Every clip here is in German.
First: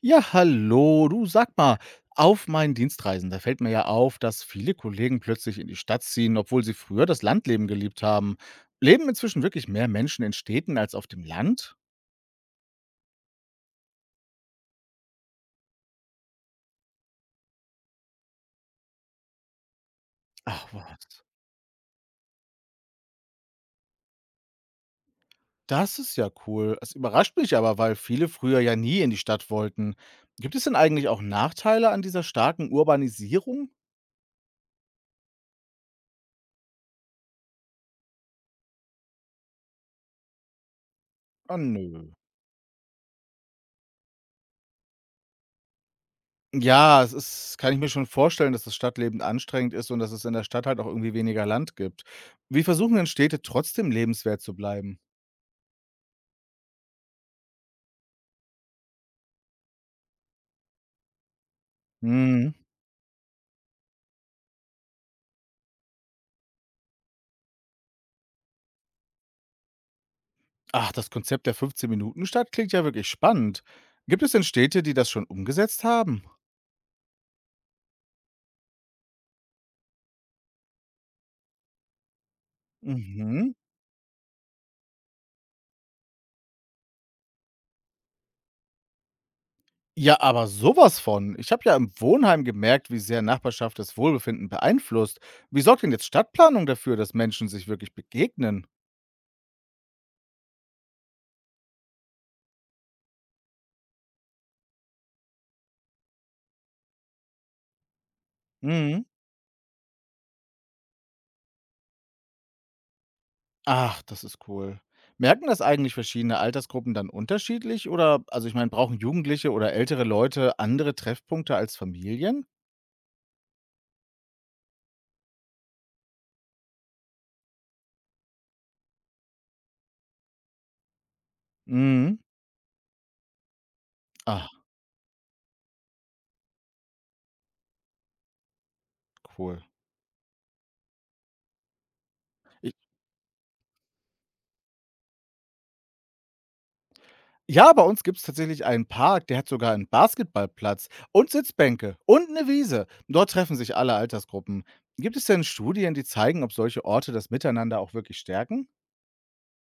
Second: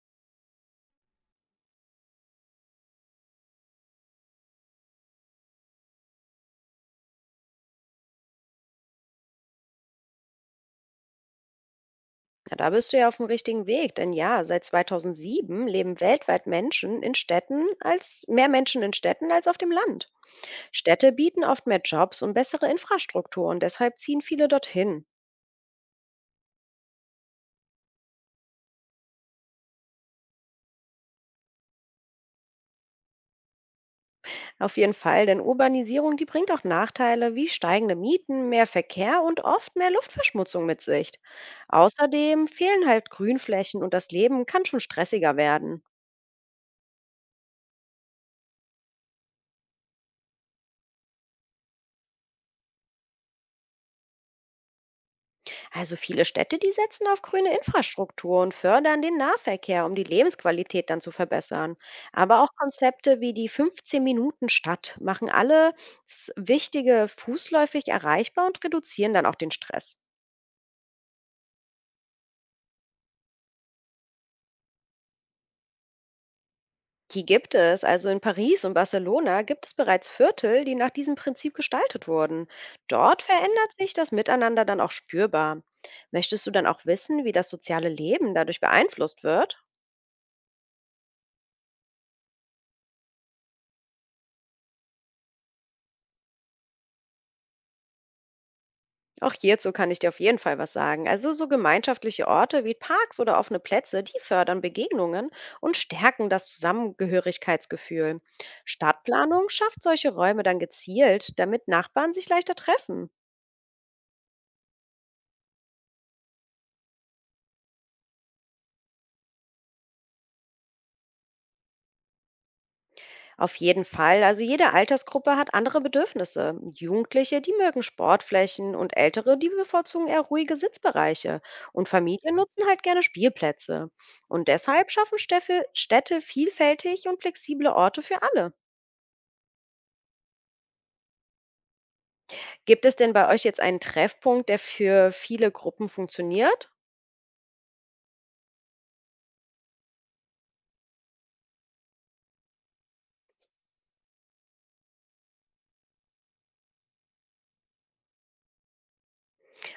Ja, hallo, du, sag mal, auf meinen Dienstreisen, da fällt mir ja auf, dass viele Kollegen plötzlich in die Stadt ziehen, obwohl sie früher das Landleben geliebt haben. Leben inzwischen wirklich mehr Menschen in Städten als auf dem Land? Ja, da bist du ja auf dem richtigen Weg, denn ja, seit 2007 leben weltweit Menschen in Städten als mehr Menschen in Städten als auf dem Land. Ach Städte was, bieten oft mehr Jobs und bessere Infrastruktur und deshalb ziehen viele dorthin. das ist ja cool. Es überrascht mich aber, weil viele früher ja nie in die Stadt wollten. Gibt es denn eigentlich auch Nachteile an dieser starken Urbanisierung? Auf jeden Fall, denn Urbanisierung, die bringt auch Nachteile wie steigende Mieten, mehr Verkehr und oft mehr Luftverschmutzung mit sich. Ah, nö. Außerdem fehlen halt Grünflächen und das Leben kann schon stressiger werden. Ja, es ist kann ich mir schon vorstellen, dass das Stadtleben anstrengend ist und dass es in der Stadt halt auch irgendwie weniger Land gibt. Wie versuchen denn Städte trotzdem lebenswert zu bleiben? Also viele Städte, die setzen auf grüne Infrastruktur und fördern den Nahverkehr, um die Lebensqualität dann zu verbessern. Aber Mhm. auch Konzepte wie die 15-Minuten-Stadt machen alle Wichtige fußläufig erreichbar und reduzieren dann auch den Stress. Ach, das Konzept der 15 Minuten Stadt klingt ja wirklich spannend. Gibt es denn Städte, die das schon umgesetzt haben? Die gibt es, also in Paris und Barcelona gibt es bereits Viertel, die nach diesem Prinzip gestaltet wurden. Dort Mhm. verändert sich das Miteinander dann auch spürbar. Möchtest du dann auch wissen, wie das soziale Leben dadurch beeinflusst wird? Ja, aber sowas von. Ich habe ja im Wohnheim gemerkt, wie sehr Nachbarschaft das Wohlbefinden beeinflusst. Wie sorgt denn jetzt Stadtplanung dafür, dass Menschen sich wirklich begegnen? Auch hierzu kann ich dir auf jeden Fall was sagen. Also so gemeinschaftliche Orte wie Parks oder offene Plätze, die fördern Begegnungen und stärken das Zusammengehörigkeitsgefühl. Mhm. Stadtplanung schafft solche Räume dann gezielt, damit Nachbarn sich leichter treffen. Ach, das ist cool. Merken das eigentlich verschiedene Altersgruppen dann unterschiedlich, oder, also ich meine, brauchen Jugendliche oder ältere Leute andere Treffpunkte als Familien? Auf jeden Fall, also jede Altersgruppe hat andere Bedürfnisse. Jugendliche, die mögen Sportflächen und Ältere, die bevorzugen eher ruhige Sitzbereiche. Und Mhm. Familien nutzen halt gerne Spielplätze. Und Ah, deshalb schaffen Städte vielfältig und flexible Orte für alle. cool. Ich Gibt es denn bei euch jetzt einen Treffpunkt, der für viele Gruppen funktioniert? Ja, bei uns gibt es tatsächlich einen Park, der hat sogar einen Basketballplatz und Sitzbänke und eine Wiese. Dort treffen sich alle Altersgruppen. Gibt es denn Studien, die zeigen, ob solche Orte das Miteinander auch wirklich stärken?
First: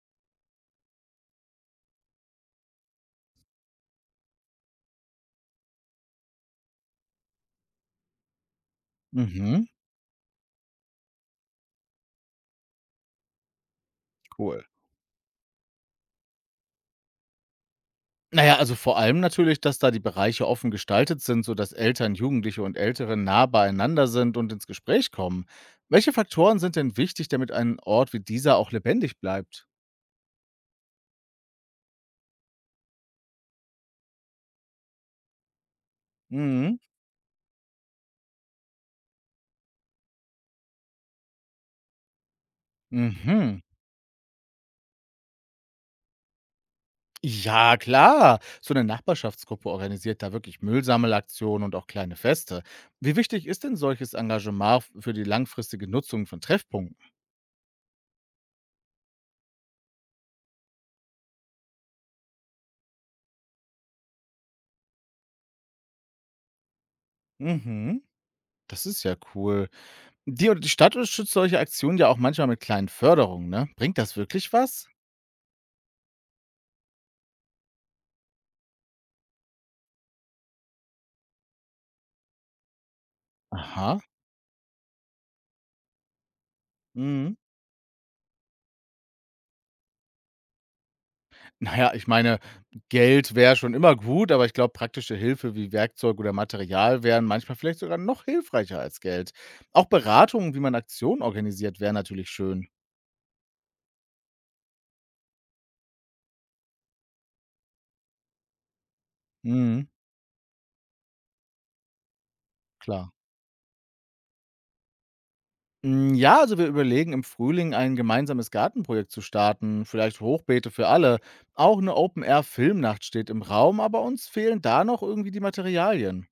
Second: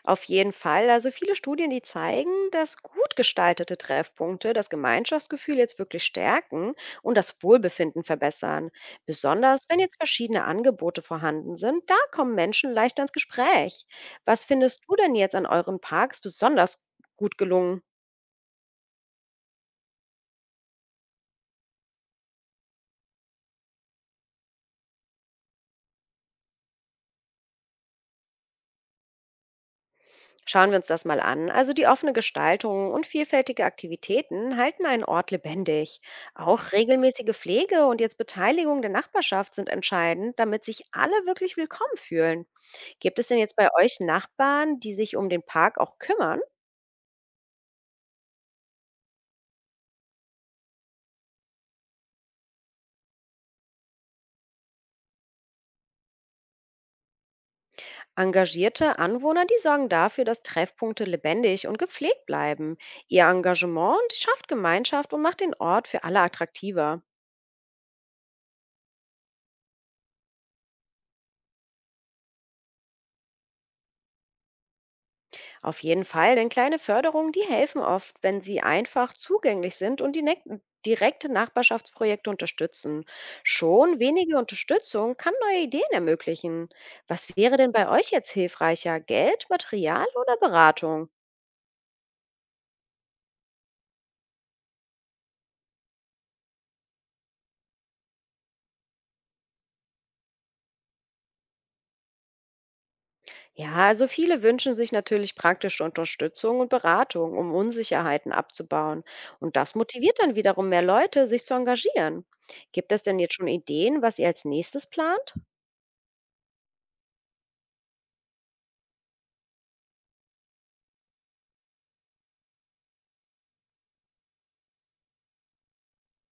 Auf jeden Fall. Also viele Studien, die zeigen, dass gut gestaltete Treffpunkte das Gemeinschaftsgefühl jetzt wirklich stärken und das Wohlbefinden verbessern. Besonders Mhm, wenn jetzt verschiedene Angebote vorhanden sind, da kommen Menschen leichter ins Gespräch. Was cool. findest du denn jetzt an euren Parks besonders gut gelungen? Na ja, also vor allem natürlich, dass da die Bereiche offen gestaltet sind, sodass Eltern, Jugendliche und Ältere nah beieinander sind und ins Gespräch kommen. Welche Faktoren sind denn wichtig, damit ein Ort wie dieser auch lebendig bleibt? Schauen wir uns das mal an. Also die offene Gestaltung und vielfältige Aktivitäten halten einen Ort lebendig. Auch Mhm. regelmäßige Pflege und jetzt Beteiligung der Nachbarschaft sind entscheidend, damit sich alle wirklich willkommen fühlen. Gibt es denn jetzt Mhm. bei euch Nachbarn, die sich um den Park auch kümmern? Ja, klar. So eine Nachbarschaftsgruppe organisiert da wirklich Müllsammelaktionen und auch kleine Feste. Wie wichtig ist denn solches Engagement für die langfristige Nutzung von Treffpunkten? Engagierte Anwohner, die sorgen dafür, dass Treffpunkte lebendig und gepflegt bleiben. Ihr Engagement schafft Gemeinschaft und macht den Ort für alle attraktiver. Mhm. Das ist ja cool. Die oder die Stadt unterstützt solche Aktionen ja auch manchmal mit kleinen Förderungen, ne? Bringt das wirklich was? Auf jeden Fall, denn kleine Förderungen, die helfen oft, wenn sie einfach zugänglich sind und die direkte Nachbarschaftsprojekte unterstützen. Schon Aha. wenige Unterstützung kann neue Ideen ermöglichen. Was Mhm. wäre denn bei euch jetzt hilfreicher? Geld, Material oder Beratung? Na ja, ich meine, Geld wäre schon immer gut, aber ich glaube, praktische Hilfe wie Werkzeug oder Material wären manchmal vielleicht sogar noch hilfreicher als Geld. Auch Beratungen, wie man Aktionen organisiert, wäre natürlich schön. Ja, also viele wünschen sich natürlich praktische Unterstützung und Beratung, um Unsicherheiten abzubauen. Und das Mhm, motiviert dann wiederum mehr Leute, sich zu engagieren. Gibt es klar. denn jetzt schon Ideen, was ihr als nächstes plant? Hm, ja, also wir überlegen, im Frühling ein gemeinsames Gartenprojekt zu starten, vielleicht Hochbeete für alle. Auch eine Open-Air-Filmnacht steht im Raum, aber uns fehlen da noch irgendwie die Materialien.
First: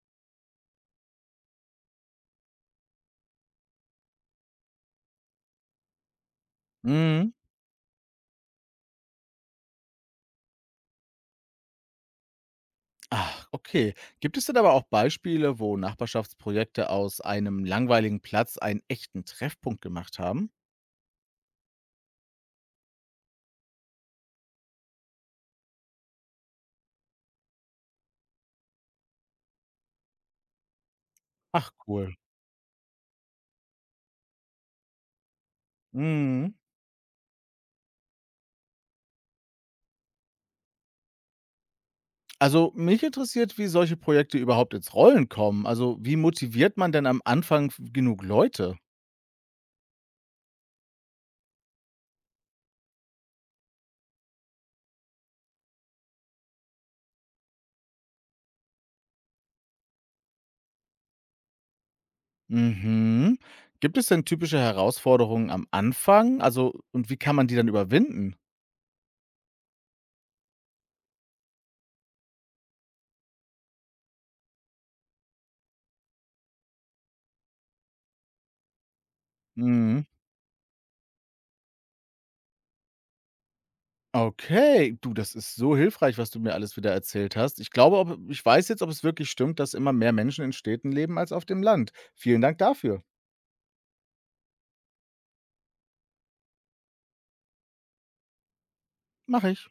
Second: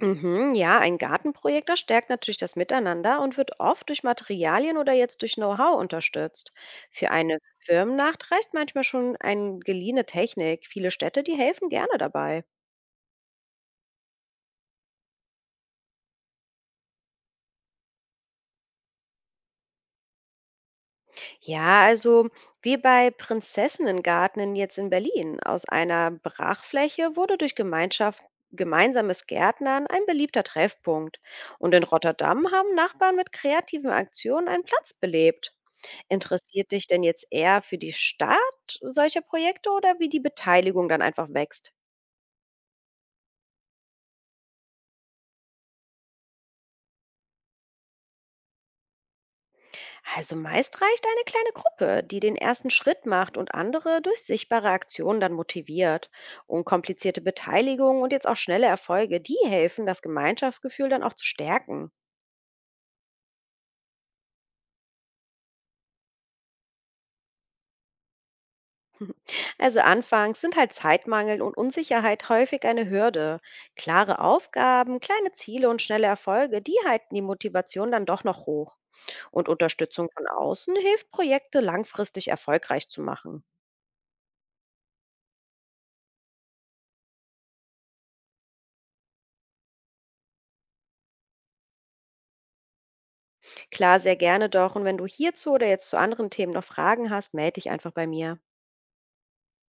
Mhm, ja, ein Gartenprojekt, das stärkt natürlich das Miteinander und wird oft durch Materialien oder jetzt durch Know-how unterstützt. Für Mhm. eine Firmennacht reicht manchmal schon eine geliehene Technik. Viele Städte, die helfen gerne dabei. Ah, okay. Gibt es denn aber auch Beispiele, wo Nachbarschaftsprojekte aus einem langweiligen Platz einen echten Treffpunkt gemacht haben? Ja, also wie bei Prinzessinnengarten jetzt in Berlin. Aus einer Brachfläche wurde durch Gemeinschaft gemeinsames Gärtnern ein beliebter Treffpunkt. Ach, Und in cool. Rotterdam haben Nachbarn mit kreativen Aktionen einen Platz belebt. Mhm. Interessiert dich denn jetzt eher für die Start solcher Projekte oder wie die Beteiligung dann einfach wächst? Also mich interessiert, wie solche Projekte überhaupt ins Rollen kommen. Also wie motiviert man denn am Anfang genug Leute? Also meist reicht eine kleine Gruppe, die den ersten Schritt macht und andere durch sichtbare Aktionen dann motiviert. Unkomplizierte Beteiligung und jetzt auch schnelle Erfolge, die helfen, das Gemeinschaftsgefühl dann auch zu stärken. Mhm. Gibt es denn typische Herausforderungen am Anfang? Also, und wie kann man die dann überwinden? Also anfangs sind halt Zeitmangel und Unsicherheit häufig eine Hürde. Klare Aufgaben, kleine Ziele und schnelle Erfolge, die halten die Motivation dann doch noch hoch. Und Mhm. Unterstützung von außen hilft, Projekte langfristig erfolgreich zu machen. Okay, du, das ist so hilfreich, was du mir alles wieder erzählt hast. Ich glaube, ob ich weiß jetzt, ob es wirklich stimmt, dass immer mehr Menschen in Städten leben als auf dem Land. Vielen Dank dafür. Klar, sehr gerne doch. Und wenn du hierzu oder jetzt zu anderen Themen noch Fragen hast, melde dich einfach bei mir. Mache ich.